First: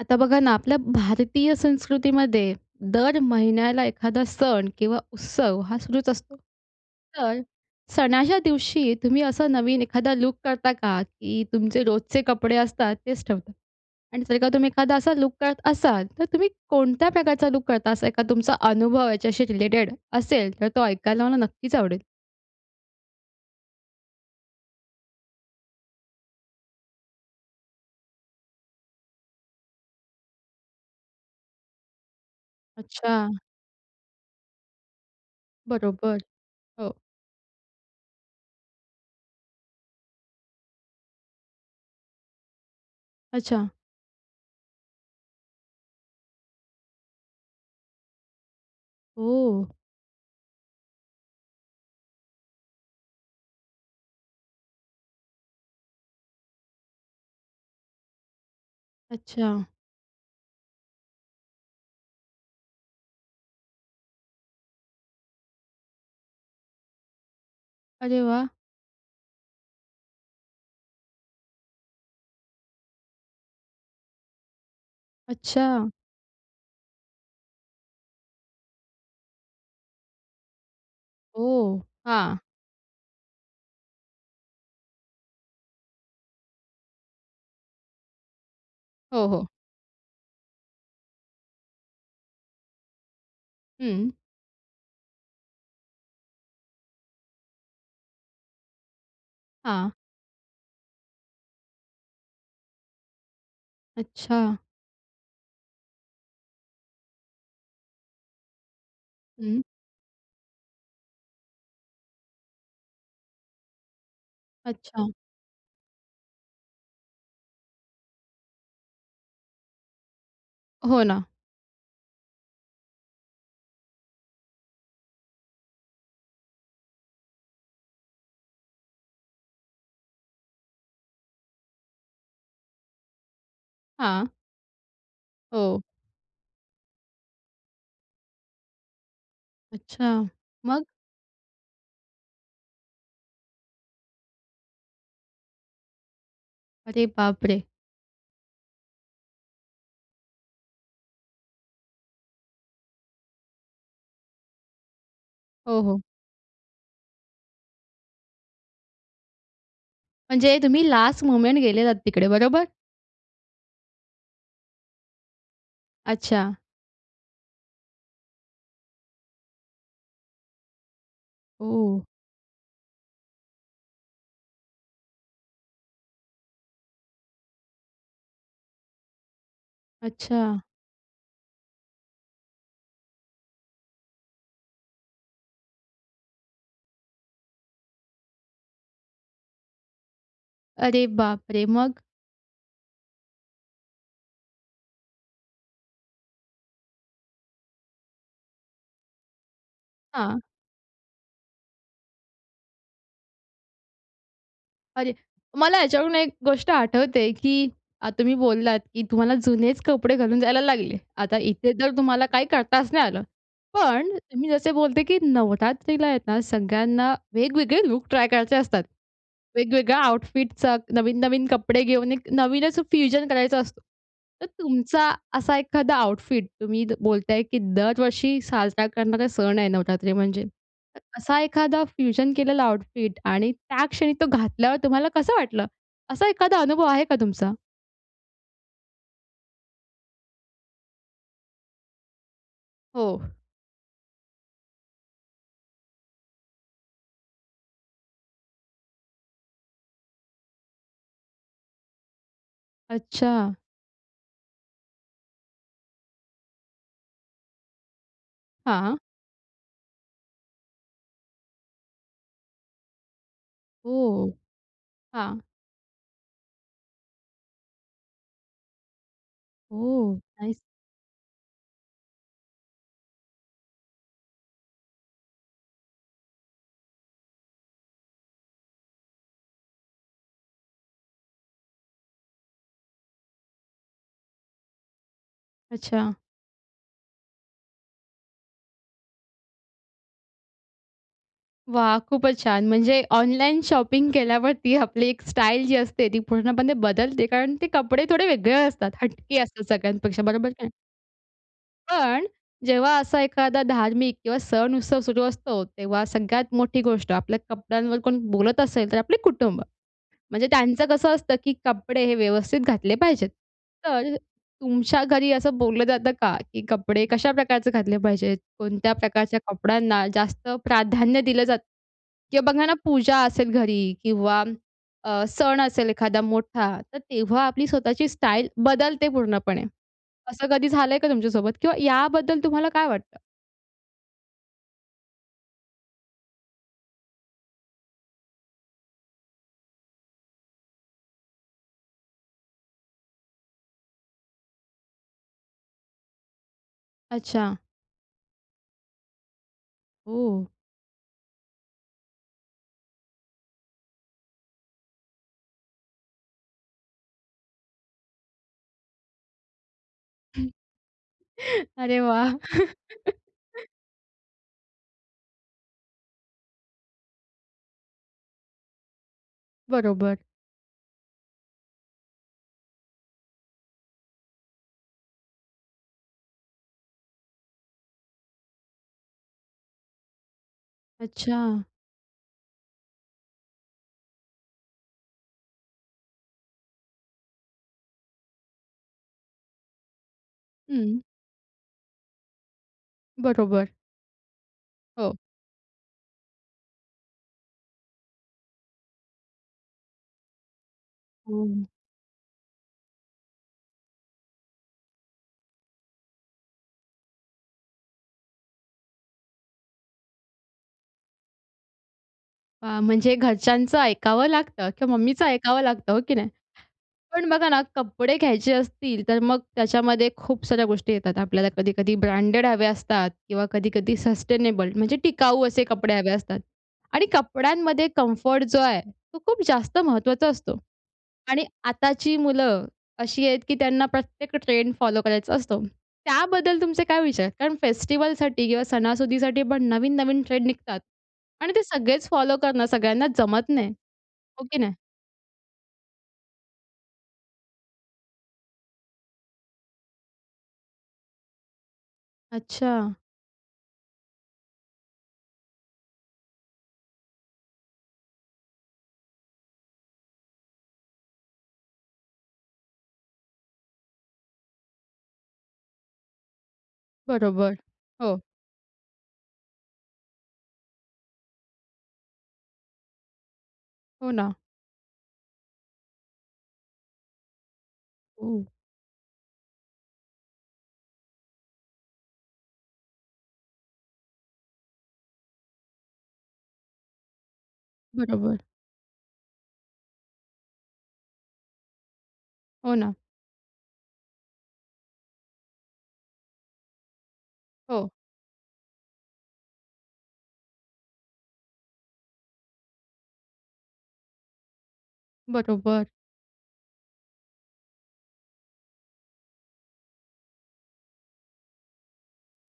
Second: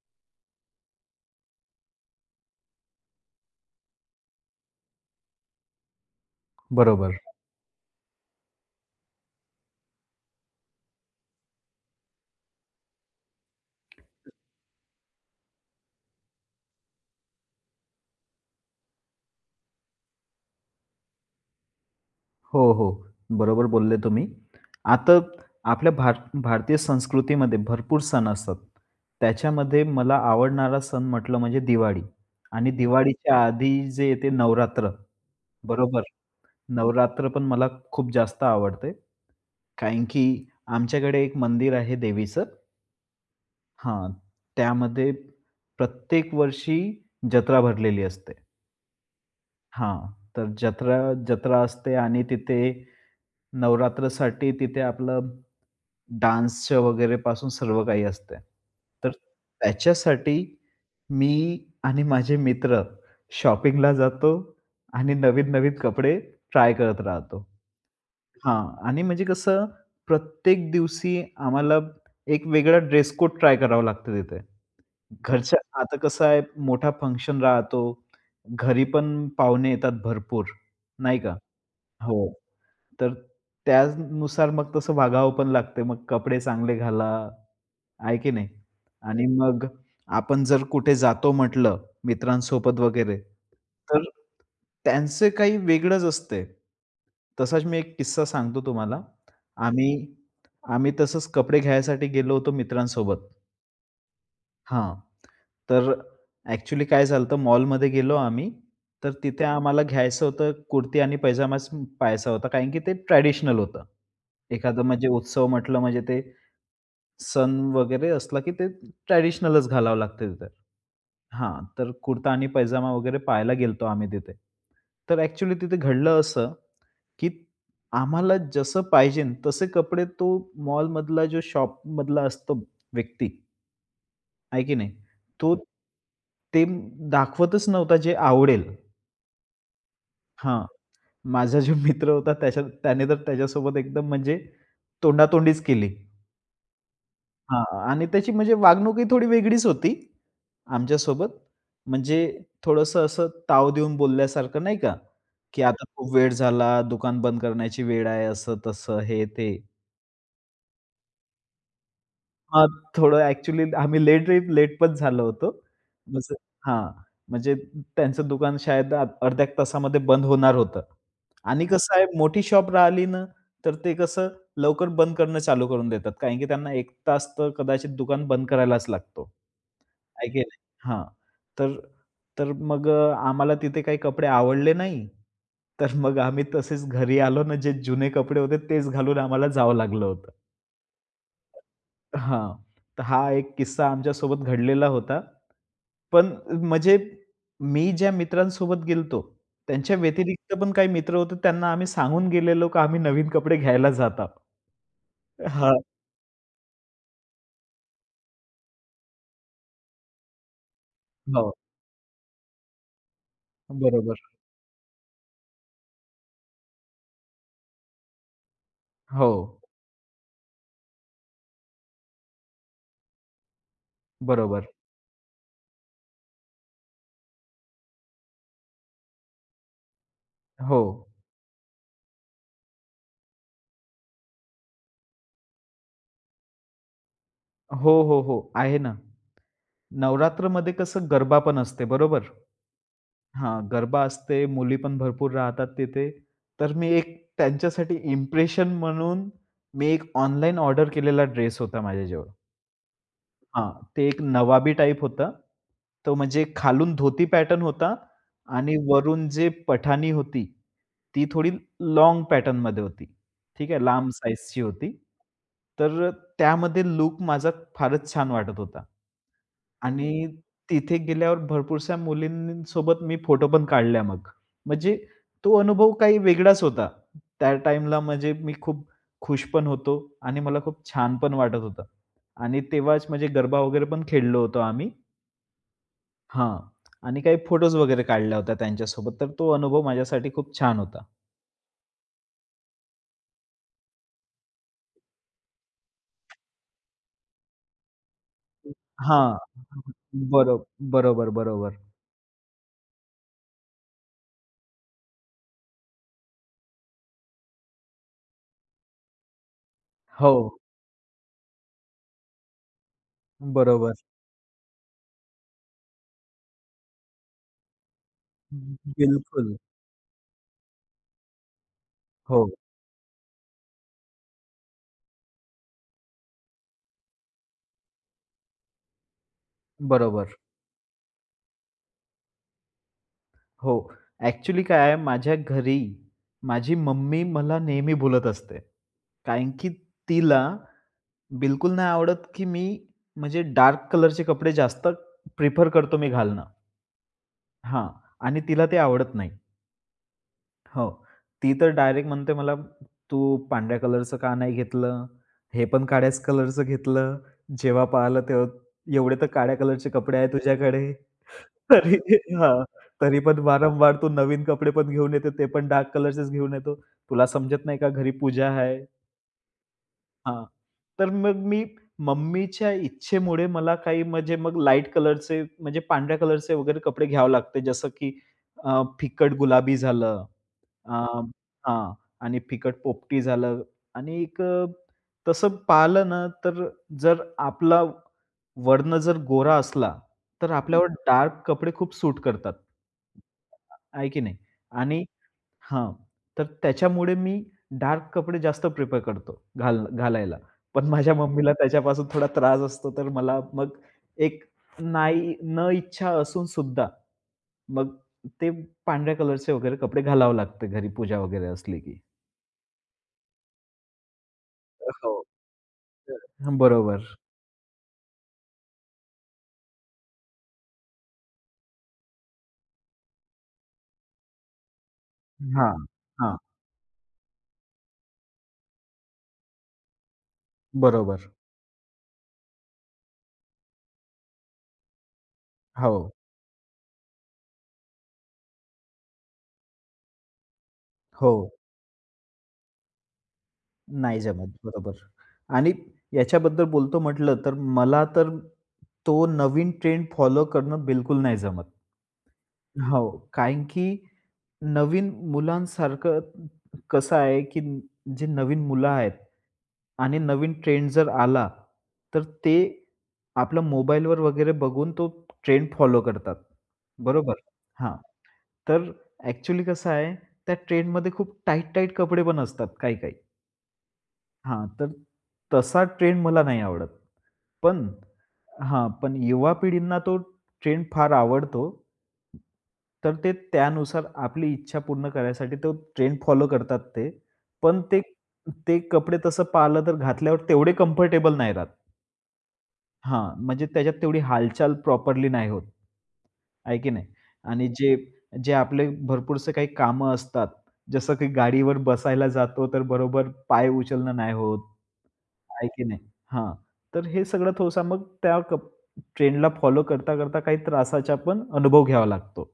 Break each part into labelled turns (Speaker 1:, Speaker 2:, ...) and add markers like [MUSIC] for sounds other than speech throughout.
Speaker 1: आता बघा ना आपल्या भारतीय संस्कृतीमध्ये दर महिन्याला एखादा सण किंवा उत्सव हा सुरूच असतो.
Speaker 2: बरोबर.
Speaker 1: तर सणाच्या दिवशी तुम्ही असा नवीन एखादा लूक करता का, की तुमचे रोजचे कपडे असतात तेच ठेवता? आणि जर का तुम्ही एखादा असा लूक करत असाल तर तुम्ही कोणत्या प्रकारचा लूक करता? असा एखादा तुमचा अनुभव याच्याशी रिलेटेड असेल तर तो ऐकायला मला नक्कीच आवडेल.
Speaker 2: हो, हो. बरोबर बोलले तुम्ही. आता आपल्या भारत, भारतीय संस्कृतीमध्ये भरपूर सण असतात. त्याच्यामध्ये मला आवडणारा सण म्हटलं म्हणजे दिवाळी आणि
Speaker 1: अच्छा.
Speaker 2: दिवाळीच्या आधी जे येते नवरात्र, बरोबर.
Speaker 1: बरोबर. हो.
Speaker 2: नवरात्रपण मला खूप जास्त आवडते कारण की आमच्याकडे एक मंदिर आहे देवीचं
Speaker 1: अच्छा.
Speaker 2: हां. त्यामध्ये प्रत्येक वर्षी जत्रा भरलेली असते.
Speaker 1: हो.
Speaker 2: हां. तर जत्रा, जत्रा असते आणि तिथे नवरात्रसाठी तिथे आपलं डान्सच्या वगैरेपासून सर्व काही असतंय. तर
Speaker 1: अच्छा.
Speaker 2: त्याच्यासाठी मी आणि माझे मित्र शॉपिंगला जातो आणि नवीन, नवीन कपडे ट्राय करत राहतो.
Speaker 1: अरे वाह!
Speaker 2: हां आणि म्हणजे कसं प्रत्येक दिवशी आम्हाला एक वेगळा ड्रेस-कोड ट्राय करावं लागतं तिथे. घरच्या
Speaker 1: अच्छा!
Speaker 2: आता कसं आहे मोठा फंक्शन राहतो. घरीपण पाहुणे येतात भरपूर, नाही का.
Speaker 1: हो.
Speaker 2: हो.
Speaker 1: हां.
Speaker 2: तर त्यानुसार मग तसं वागावंपण लागते. मग कपडे चांगले घाला, आहे की नाही आणि
Speaker 1: हो, हो.
Speaker 2: मग आपण जर कुठे जातो म्हटलं मित्रांसोबत वगैरे तर
Speaker 1: हं.
Speaker 2: त्यांचं काही वेगळंच असतंय. तसाच मी एक किस्सा सांगतो तुम्हाला.
Speaker 1: हां.
Speaker 2: आम्ही, आम्ही तसंच कपडे घ्यायसाठी गेलो होतो मित्रांसोबत.
Speaker 1: अच्छा.
Speaker 2: हां. तर, एक्चुअली काय झालंत मॉलमध्ये गेलो आम्ही. तर तिथे
Speaker 1: हं.
Speaker 2: आम्हाला घ्यायचं होतं कुर्ती आणि पैजामा सम पहायचा होता कारण की, ते ट्रेडिशनल होतं. एखादं म्हणजे
Speaker 1: अच्छा.
Speaker 2: उत्सव म्हटलं म्हणजे ते, सण वगैरे असला, की ते ट्रेडिशनलचं घालावं लागतं तिथं.
Speaker 1: हो ना.
Speaker 2: हां, तर कुर्ता आणि पैजामा वगैरे पहायला गेलतो आम्ही तिथे. तर एक्चुअली तिथे घडलं असं, की आम्हाला जसं पाहिजेनं तसे कपडे तो मॉलमधला जो शॉपमधला असतो व्यक्ती
Speaker 1: हां.
Speaker 2: आहे की नाही? तो
Speaker 1: हो.
Speaker 2: ते दाखवतच नव्हता जे आवडेल.
Speaker 1: अच्छा,
Speaker 2: हां,
Speaker 1: मग.
Speaker 2: माझा जो मित्र होता त्याच्या, त्याने तर त्याच्यासोबत एकदम म्हणजे, तोंडातोंडीच केली.
Speaker 1: अरे बाप रे!
Speaker 2: हां, आणि त्याची म्हणजे वागणूक ही थोडी वेगळीच होती. आमच्या सोबत. म्हणजे, थोडंसं असं, ताव देऊन बोलल्यासारखं नाही का, की
Speaker 1: हो,
Speaker 2: आता
Speaker 1: हो.
Speaker 2: खूप वेळ झाला, दुकान बंद करण्याची वेळ आहे असं-तसं, हे, ते.
Speaker 1: म्हणजे तुम्ही लास्ट मोमेंट गेलेलात तिकडे बरोबर?
Speaker 2: हां, थोडं एक्चुअली आम्ही लेट रेट लेट पण झालो होतो. म्हणजे
Speaker 1: अच्छा.
Speaker 2: हां, म्हणजे अ, त्यांचं दुकान शायद आ अर्ध्या 1 तासामध्ये बंद होणार होतं. आणि कसं
Speaker 1: ओह!
Speaker 2: आहे, मोठी शॉप राहिली ना, तर ते कसं लवकर बंद करणं, चालू करून देतात कारण, की त्यांना एक तास तर कदाचित दुकान बंद करायलाच लागतो. आहे की
Speaker 1: अच्छा.
Speaker 2: नाही. हां, तर, तर मग आम्हाला तिथे काही कपडे आवडले नाही. तर मग आम्ही तसेच घरी आलो ना जे जुने कपडे होते तेच घालून आम्हाला जावं लागलं होतं.
Speaker 1: अरे बाप रे! मग?
Speaker 2: हां, तर हा एक किस्सा आमच्या सोबत घडलेला होता. पण म्हणजे मी ज्या मित्रांसोबत गेलो होतो त्यांच्या
Speaker 1: हां.
Speaker 2: व्यतिरिक्त पण काही मित्र होते त्यांना आम्ही सांगून गेलेलो की आम्ही नवीन कपडे घ्यायला जातात.
Speaker 1: अरे, मला
Speaker 2: हां.
Speaker 1: याच्यावरून एक गोष्ट आठवते की अ, तुम्ही बोललात की तुम्हाला जुनेच कपडे घालून जायला लागले. आता
Speaker 2: हो.
Speaker 1: इथे तर तुम्हाला काही करताच नाही आलं. पण
Speaker 2: बरोबर.
Speaker 1: मी जसे बोलते की नवरात्रीला आहेत ना सगळ्यांना वेगवेगळे लूक ट्राय करायचे असतात.
Speaker 2: हो.
Speaker 1: वेगवेगळ्या आउटफिटचा नवीन-नवीन कपडे घेऊन एक नवीनच फ्युजन करायचा असतो. तर
Speaker 2: बरोबर.
Speaker 1: तुमचा असा एखादा आउटफिट तुम्ही बोलताय की दरवर्षी साजरा करणारे सण आहे नवरात्री म्हणजे. तर
Speaker 2: हो.
Speaker 1: असा एखादा फ्युजन केलेला आऊटफिट आणि त्या क्षणी तो घातल्यावर तुम्हाला कसं वाटलं? असा एखादा अनुभव आहे का तुमचा?
Speaker 2: हो, हो, हो, आहे ना. नवरात्रमध्ये कसं गरबा पण असते बरोबर?
Speaker 1: हो.
Speaker 2: हां, गरबा असते. मुली पण भरपूर राहतात तिथे. तर मी एक त्यांच्यासाठी इम्प्रेशन म्हणून मी एक ऑनलाईन ऑर्डर केलेला ड्रेस होता माझ्याजवळ.
Speaker 1: अच्छा.
Speaker 2: हां, ते एक नवाबी टाइप होतं. तो म्हणजे खालून धोती पॅटर्न होता आणि
Speaker 1: हां.
Speaker 2: वरून जे पठाणी होती, ती थोडी लोंग पॅटर्न मध्ये होती. ठीक आहे लांब
Speaker 1: ओह!
Speaker 2: साइजची होती.
Speaker 1: हां.
Speaker 2: तर अ, त्यामध्ये लुक माझा फारच छान वाटत होता.
Speaker 1: ओह!
Speaker 2: आणि
Speaker 1: नाइस.
Speaker 2: तिथे गेल्यावर भरपूरशा मुलींसोबत मी फोटो पण काढल्या मग. म्हणजे तो अनुभव काही वेगळाच होता. त्या टाईमला म्हणजे मी खूप खुश पण होतो आणि मला खूप छान पण वाटत होतं आणि तेव्हाच म्हणजे गरबा वगैरे पण खेळलो होतो आम्ही.
Speaker 1: अच्छा.
Speaker 2: हां. आणि काही फोटोज वगैरे काढल्या होत्या त्यांच्यासोबत. तर तो अनुभव माझ्यासाठी खूप छान होता.
Speaker 1: वाह! खूपच छान. म्हणजे ऑनलाईन शॉपिंग केल्यावरती आपली एक स्टाइल जी असते, ती पूर्णपणे बदलते कारण ते कपडे थोडे वेगळे असतात,
Speaker 2: हां.
Speaker 1: हटके असतात सगळ्यांपेक्षा बरोबर की
Speaker 2: बरोब
Speaker 1: नाही?
Speaker 2: बरोबर, बरोबर.
Speaker 1: पण जेव्हा असा एखादा धार्मिक किंवा सण उत्सव सुरू असतो, तेव्हा सगळ्यात मोठी गोष्ट आपल्या कपड्यांवर कोण बोलत असेल, तर आपले कुटुंब. म्हणजे
Speaker 2: हो.
Speaker 1: त्यांचं कसं असतं, की कपडे हे व्यवस्थित घातले पाहिजेत.
Speaker 2: बरोबर.
Speaker 1: तर अ, तुमच्या घरी असं बोललं जातं का, की कपडे कशा प्रकारचे घातले पाहिजेत? कोणत्या प्रकारच्या
Speaker 2: बिलकुल.
Speaker 1: कपड्यांना जास्त प्राधान्य दिलं जातं?
Speaker 2: हो.
Speaker 1: किंवा बघा ना, पूजा असेल घरी किंवा अ, सण असेल एखादा मोठा. तर तेव्हा आपली स्वतःची स्टाईल बदलते पूर्णपणे.
Speaker 2: बरोबर.
Speaker 1: असं कधी झालंय का तुमच्यासोबत किंवा याबद्दल तुम्हाला काय वाटतं?
Speaker 2: हो, ॲक्चुअली काय आहे माझ्या घरी, माझी मम्मी मला नेहमी बोलत असते. कारण की तिला, बिलकुल नाही आवडत, की मी म्हणजे डार्क कलरचे कपडे जास्त प्रिफर करतो, मी घालणं.
Speaker 1: अच्छा.
Speaker 2: हां, आणि तीला ते आवडत नाही.
Speaker 1: हो.
Speaker 2: हो, ती तर, डायरेक्ट म्हणते, "मला तू पांढऱ्या कलरचं का नाही घेतलं? हे पण काळ्याच कलरचं घेतलं. जेव्हा पाहिलं तेव्हा, एवढे तर काळ्या कलरचे कपडे आहेत तुझ्याकडे. तरी,
Speaker 1: अरे वाह!
Speaker 2: हां तरी पण,
Speaker 1: [LAUGHS]
Speaker 2: वारंवार तू नवीन कपडे पण घेऊन येतो ते पण डार्क कलरचेच घेऊन येतो. तुला समजत नाही का घरी पूजा आहे."
Speaker 1: बरोबर.
Speaker 2: हां तर, मग मी मम्मीच्या इच्छेमुळे मला काही म्हणजे मग लाईट कलरचे म्हणजे पांढऱ्या कलरचे वगैरे कपडे घ्यावे लागते. जसं की, अ फिकट गुलाबी झालं, आ,
Speaker 1: अच्छा.
Speaker 2: हां. आणि फिकट पोपटी झालं आणि एक अ, तसं पाहिलंना तर जर, आपला वर्ण जर गोरा असला तर, आपल्यावर
Speaker 1: हं.
Speaker 2: डार्क कपडे खूप सूट करतात.
Speaker 1: बरोबर.
Speaker 2: आहे की नाही. आणि
Speaker 1: हो.
Speaker 2: हां तर, त्याच्यामुळे मी डार्क कपडे जास्त प्रेफर करतो घालन घालायला. पण, माझ्या मम्मीला
Speaker 1: हं.
Speaker 2: त्याच्यापासून थोडा त्रास असतो. तर, मला मग एक नाही न इच्छा असूनसुद्धा मग ते पांढऱ्या कलरचे वगैरे कपडे घालावं लागते. घरी पूजा वगैरे असली की.
Speaker 1: आ, म्हणजे घरच्यांचं ऐकावं लागतं किंवा
Speaker 2: हो,
Speaker 1: मम्मीच ऐकावं लागतं, हो की
Speaker 2: हो.
Speaker 1: नाही?
Speaker 2: हं. बरोबर.
Speaker 1: पण बघा ना कपडे घ्यायचे असतील, तर मग त्याच्यामध्ये खूप साऱ्या गोष्टी येतात. आपल्याला कधी-कधी ब्रँडेड हव्या असतात किंवा कधी-कधी सस्टेनेबल म्हणजे टिकाऊ, असे
Speaker 2: हां,
Speaker 1: कपडे हवे
Speaker 2: हां.
Speaker 1: असतात आणि कपड्यांमध्ये कम्फर्ट जो आहे, तो खूप जास्त महत्त्वाचा असतो
Speaker 2: बरोबर.
Speaker 1: आणि आताची मुलं अशी आहेत की त्यांना प्रत्येक ट्रेंड फॉलो करायचा असतो.
Speaker 2: हो.
Speaker 1: त्याबद्दल तुमचे काय विचार? कारण फेस्टिव्हलसाठी किंवा सणासुदीसाठी पण नवीन-नवीन ट्रेंड निघतात
Speaker 2: हो.
Speaker 1: आणि ते सगळेच फॉलो करणं सगळ्यांना जमत नाही.
Speaker 2: नाही
Speaker 1: हो
Speaker 2: जमत.
Speaker 1: की नाही?
Speaker 2: बरोबर. आणि याच्याबद्दल बोलतो म्हटलंतर मला तर तो नवीन ट्रेंड फॉलो करणं बिलकुल नाही जमत.
Speaker 1: अच्छा.
Speaker 2: हो. कारण की नवीन मुलांसारखं कसं आहे की जे नवीन मुलं आहेत आणि नवीन ट्रेंड जर आला, तर ते आपलं मोबाईलवर वगैरे बघून तो ट्रेंड फॉलो करतात, बरोबर?
Speaker 1: बरोबर.
Speaker 2: हां.
Speaker 1: हो.
Speaker 2: तर ॲक्च्युअली कसं आहे, त्या ट्रेंडमध्ये खूप टाइट, टाइट कपडे पण असतात काही काही.
Speaker 1: हो ना.
Speaker 2: हां, तर तसा ट्रेन्ड मला नाही आवडत, पण
Speaker 1: हं.
Speaker 2: हां, पण युवा पिढींना तो ट्रेंड फार आवडतो. तर ते त्यानुसार आपली इच्छा पूर्ण करायसाठी, तो ट्रेंड फॉलो करतात ते. पण ते
Speaker 1: बरोबर.
Speaker 2: ते कपडे, तसं पाहिलं तर घातल्यावर तेवढे कंफर्टेबल नाही राहत.
Speaker 1: हो ना.
Speaker 2: हां, म्हणजे त्याच्यात तेवढी हालचाल प्रॉपरली नाही होत. आहे की नाही? आणि
Speaker 1: हो.
Speaker 2: जे जे आपले भरपूरसे काही कामं असतात, जसं की गाडीवर बसायला जातो, तर बरोबर पाय उचलणं नाही होत. आहे की
Speaker 1: बरोबर.
Speaker 2: नाही? हां तर हे सगळं थोडसं मग त्या कप ट्रेंडला फॉलो करता-करता काही त्रासाचा पण अनुभव घ्यावा लागतो.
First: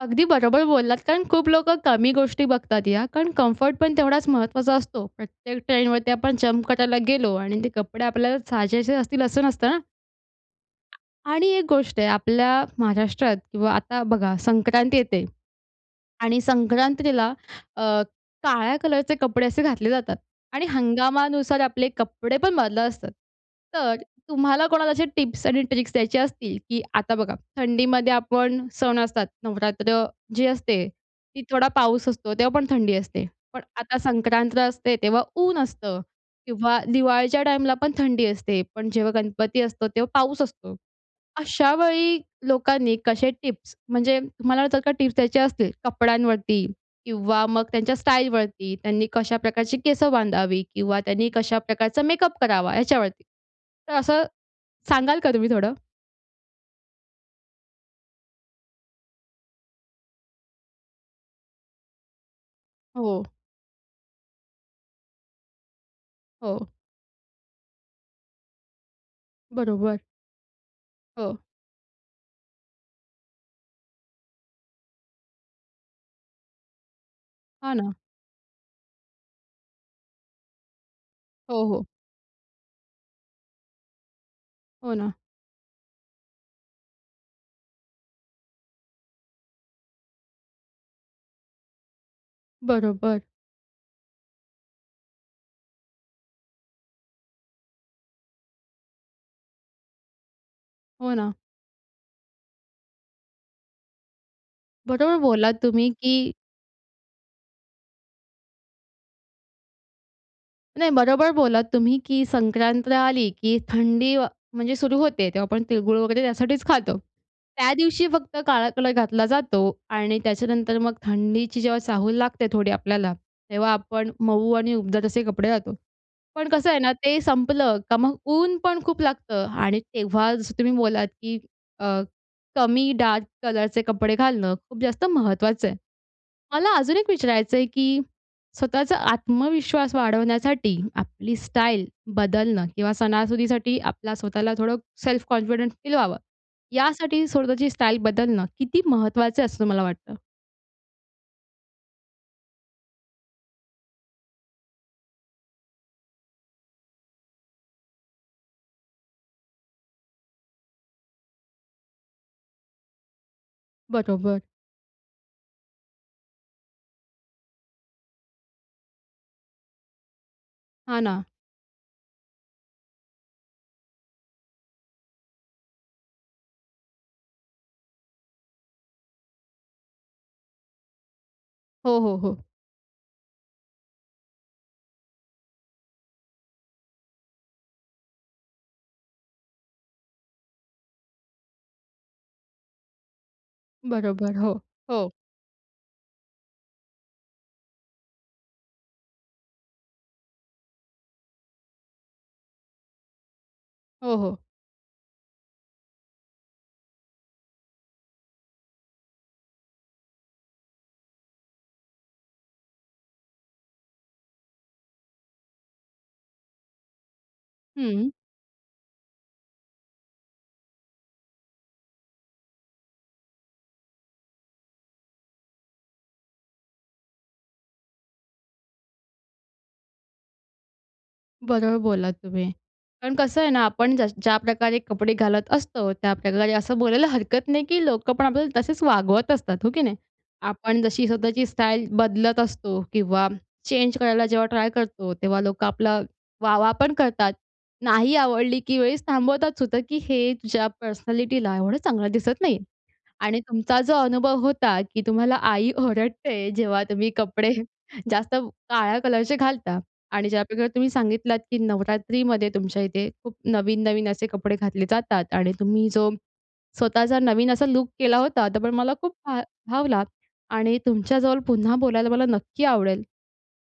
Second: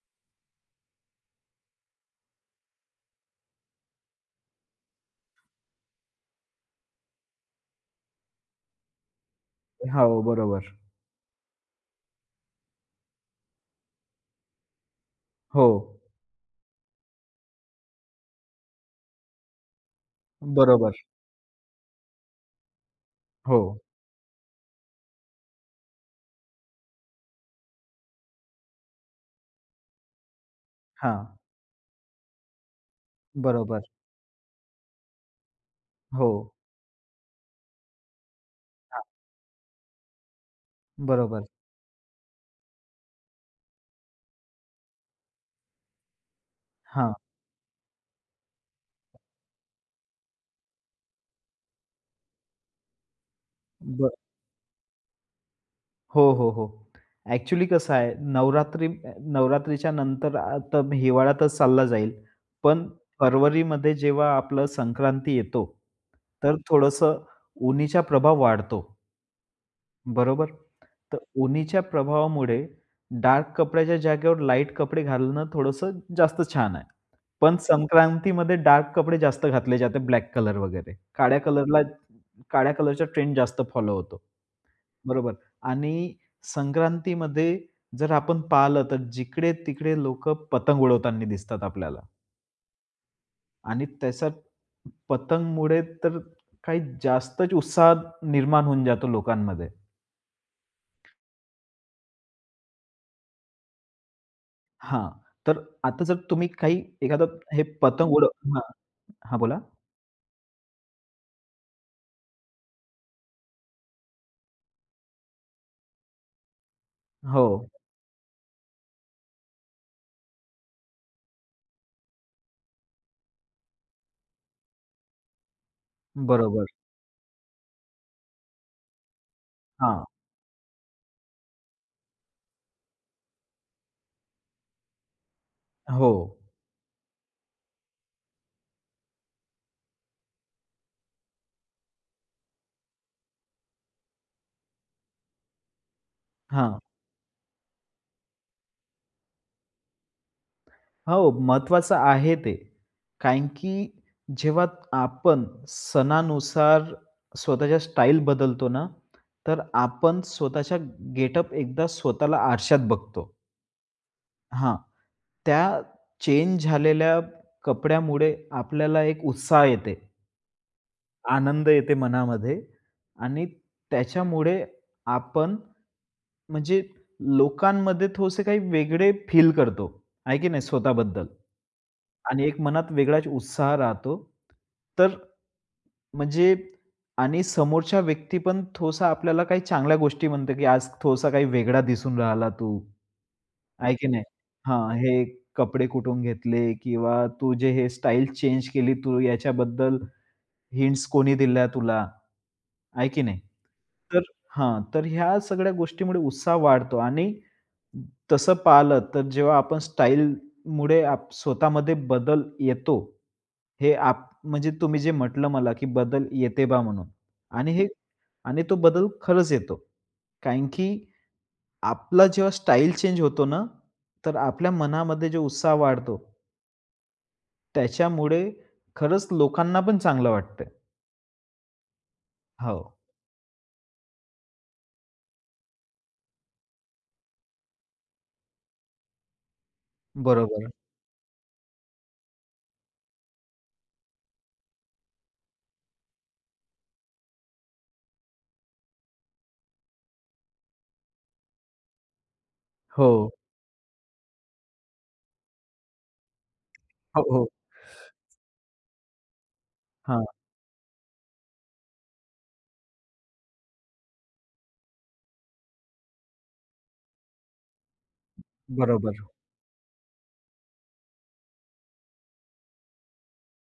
Speaker 1: अगदी बरोबर बोललात. कारण खूप लोकं कमी गोष्टी बघतात या, कारण कम्फर्ट पण तेवढाच महत्त्वाचा असतो प्रत्येक ट्रेनवरती आपण जंप करायला गेलो आणि ते कपडे आपल्याला साजेसे असतील असं नसतं ना.
Speaker 2: अ, हो बरोबर.
Speaker 1: आणि एक गोष्ट आहे, आपल्या महाराष्ट्रात किंवा आता बघा, संक्रांती येते.
Speaker 2: हो.
Speaker 1: आणि संक्रांतीला अ, काळ्या कलरचे कपडे असे घातले जातात. आणि
Speaker 2: बरोबर.
Speaker 1: हंगामानुसार आपले कपडे पण बदलत असतात.
Speaker 2: हो.
Speaker 1: तर तुम्हाला कोणाला असे टिप्स आणि ट्रिक्स द्यायचे असतील, की आता बघा, थंडीमध्ये आपण सण असतात. नवरात्र जी असते,
Speaker 2: हां.
Speaker 1: ती थोडा पाऊस असतो तेव्हापण थंडी असते. पण
Speaker 2: बरोबर.
Speaker 1: आता संक्रांत असते तेव्हा ऊन असतं.
Speaker 2: हो.
Speaker 1: किंवा दिवाळीच्या टाईमला पण थंडी असते. पण
Speaker 2: हां.
Speaker 1: जेव्हा गणपती असतो तेव्हा पाऊस असतो.
Speaker 2: बरोबर.
Speaker 1: अशावेळी लोकांनी कसे टिप्स, म्हणजे तुम्हाला जर का टिप्स द्यायचे असतील, कपड्यांवरती
Speaker 2: हां.
Speaker 1: किंवा मग त्यांच्या स्टाईलवरती, त्यांनी कशा प्रकारची केसं बांधावी किंवा त्यांनी कशा प्रकारचा मेकअप करावा याच्यावरती. तर
Speaker 2: बरं.
Speaker 1: असं सांगाल का तुम्ही थोडं?
Speaker 2: हो, हो, हो, ॲक्च्युअली कसं आहे, नवरात्री नवरात्रीच्या नंतर आता हिवाळ्यातच चालला जाईल, पण
Speaker 1: हो.
Speaker 2: फरवरीमध्ये जेव्हा आपलं संक्रांती येतो तर
Speaker 1: हो.
Speaker 2: थोडंसं उन्हाचा प्रभाव वाढतो.
Speaker 1: बरोबर.
Speaker 2: बरोबर, तर
Speaker 1: हो.
Speaker 2: उन्हाच्या प्रभावामुळे डार्क कपड्याच्या जागेवर लाईट कपडे घालणं थोडंसं जास्त छान आहे. पण
Speaker 1: हां ना.
Speaker 2: संक्रांतीमध्ये डार्क कपडे जास्त घातले जाते. ब्लॅक कलर वगैरे, काळ्या
Speaker 1: हो,
Speaker 2: कलरला
Speaker 1: हो.
Speaker 2: काळ्या कलरचा ट्रेण्ड जास्त फॉलो होतो.
Speaker 1: हो ना.
Speaker 2: बरोबर आणि संक्रांतीमध्ये जर आपण पाहिलं, तर जिकडे-तिकडे लोकं पतंग उडवताना दिसतात आपल्याला.
Speaker 1: बरोबर.
Speaker 2: आणि तशात, पतंगमुळे तर, काही जास्तच उत्साह निर्माण होऊन जातो लोकांमध्ये.
Speaker 1: हो ना.
Speaker 2: हां,
Speaker 1: बरोबर बोललात
Speaker 2: तर
Speaker 1: तुम्ही
Speaker 2: आता जर
Speaker 1: की
Speaker 2: तुम्ही काही एखादा हे पतंग उडव ...हां, हां, बोला.
Speaker 1: नाही बरोबर बोलात तुम्ही, की संक्रांत आली, की थंडी, म्हणजे सुरू होते तेव्हा आपण तिळ-गुळ वगैरे, त्यासाठीच खातो.
Speaker 2: हो.
Speaker 1: त्यादिवशी फक्त काळा कलर घातला जातो. आणि त्याच्यानंतर मग थंडीची जेव्हा चाहूल लागते थोडी आपल्याला, तेव्हा आपण मऊ आणि उबदार तसे कपडे घालतो. पण
Speaker 2: बरोबर.
Speaker 1: कसं आहे ना, ते संपलं का मग ऊनपण खूप लागतं आणि
Speaker 2: हां.
Speaker 1: तेव्हा जसं तुम्ही बोललात, की अ, कमी डार्क कलरचे कपडे घालणं खूप जास्त महत्त्वाचं आहे.
Speaker 2: हो.
Speaker 1: मला अजून एक विचारायचंय, की स्वतःचा आत्मविश्वास वाढवण्यासाठी आपली स्टाईल बदलणं किंवा सणासुदीसाठी आपला स्वतःला थोडं सेल्फ कॉन्फिडेंट फील व्हावं,
Speaker 2: हां.
Speaker 1: यासाठी स्वतःची स्टाईल बदलणं किती महत्त्वाचं असं तुम्हाला वाटतं?
Speaker 2: हो, महत्त्वाचं आहे ते. कारण की जेव्हा आपण सणानुसार स्वतःच्या स्टाईल बदलतो ना, तर आपण स्वतःच्या गेटअप, एकदा स्वतःला आरशात बघतो.
Speaker 1: बरोबर.
Speaker 2: हां. त्या चेंज झालेल्या कपड्यामुळे आपल्याला एक उत्साह येते.
Speaker 1: हां ना.
Speaker 2: आनंद येते मनामध्ये. आणि त्याच्यामुळे आपण, म्हणजे लोकांमध्ये थोडसे काही वेगळे फील करतो, आहे की नाही स्वतः बद्दल?
Speaker 1: हो, हो, हो.
Speaker 2: आणि एक मनात वेगळाच उत्साह राहतो तर म्हणजे आणि समोरच्या व्यक्ती पण थोडासा आपल्याला काही चांगल्या गोष्टी म्हणते की आज थोडसा काही वेगळा दिसून राहिला तू. आहे की नाही
Speaker 1: बरोबर. हो.
Speaker 2: हां,
Speaker 1: हो.
Speaker 2: हे कपडे कुठून घेतले? किंवा तू जे हे स्टाईल चेंज केली तू याच्याबद्दल हिंट्स कोणी दिल्या तुला? आहे की नाही?
Speaker 1: हो,
Speaker 2: तर
Speaker 1: हो.
Speaker 2: हां, तर ह्या सगळ्या गोष्टीमुळे उत्साह वाढतो. आणि तसं पहिल तर जेव्हा आपण स्टाईलमुळे आप स्वतःमध्ये बदल येतो. हे आप म्हणजे तुम्ही जे म्हटलं मला, की बदल येते बा म्हणून आणि हे
Speaker 1: हं.
Speaker 2: आणि तो बदल खरंच येतो. कारण की आपला जेव्हा स्टाईल चेंज होतो ना, तर आपल्या मनामध्ये जो उत्साह वाढतो त्याच्यामुळे खरचं लोकांना पण चांगलं वाटतंय.
Speaker 1: बरोबर बोललात तुम्ही.
Speaker 2: हो.
Speaker 1: पण कसं आहे ना, आपण ज ज्या प्रकारे कपडे घालत असतो, त्याप्रकारे असं बोलायला हरकत नाही, की लोकं पण आपल्याला तसेचं वागवत असतात. हो की नाही?
Speaker 2: बरोबर.
Speaker 1: आपण जशी स्वतःची स्टाईल बदलत असतो किंवा चेंज करायला जेव्हा ट्राय करतो. तेव्हा लोकं आपला वाह-वाह पण करतात. नाही आवडली, की वेळेस थांबवतात सुद्धा, की हे तुझ्या पर्सनॅलिटीला एवढं चांगलं दिसत नाही.
Speaker 2: हो.
Speaker 1: आणि तुमचा जो अनुभव होता, की तुम्हाला आई ओरडते, जेव्हा तुम्ही
Speaker 2: हो, हो.
Speaker 1: कपडे जास्त काळ्या कलरचे घालता
Speaker 2: हां.
Speaker 1: आणि ज्याप्रकारे तुम्ही सांगितलात, की नवरात्रीमध्ये तुमच्या इथे खूप नवीन-नवीन असे कपडे घातले जातात आणि तुम्ही जो स्वतःचा नवीन असा लूक केला होता, तर पण मला खूप
Speaker 2: बरोबर.
Speaker 1: भा भावला आणि तुमच्याजवळ पुन्हा बोलायला मला नक्की आवडेल.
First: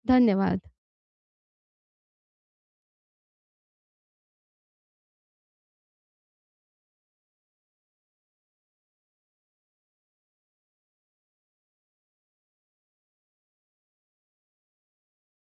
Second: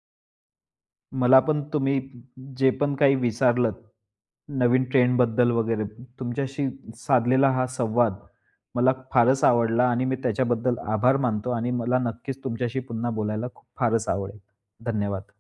Speaker 1: धन्यवाद.
Speaker 2: मला पण तुम्ही जे पण काही विचारलत नवीन ट्रेंड बद्दल वगैरे तुमच्याशी साधलेला हा संवाद मला फारचं आवडला. आणि मी त्याच्याबद्दल आभार मानतो आणि मला नक्कीचं तुमच्याशी पुन्हा बोलायला खूप फारचं आवडेल. धन्यवाद.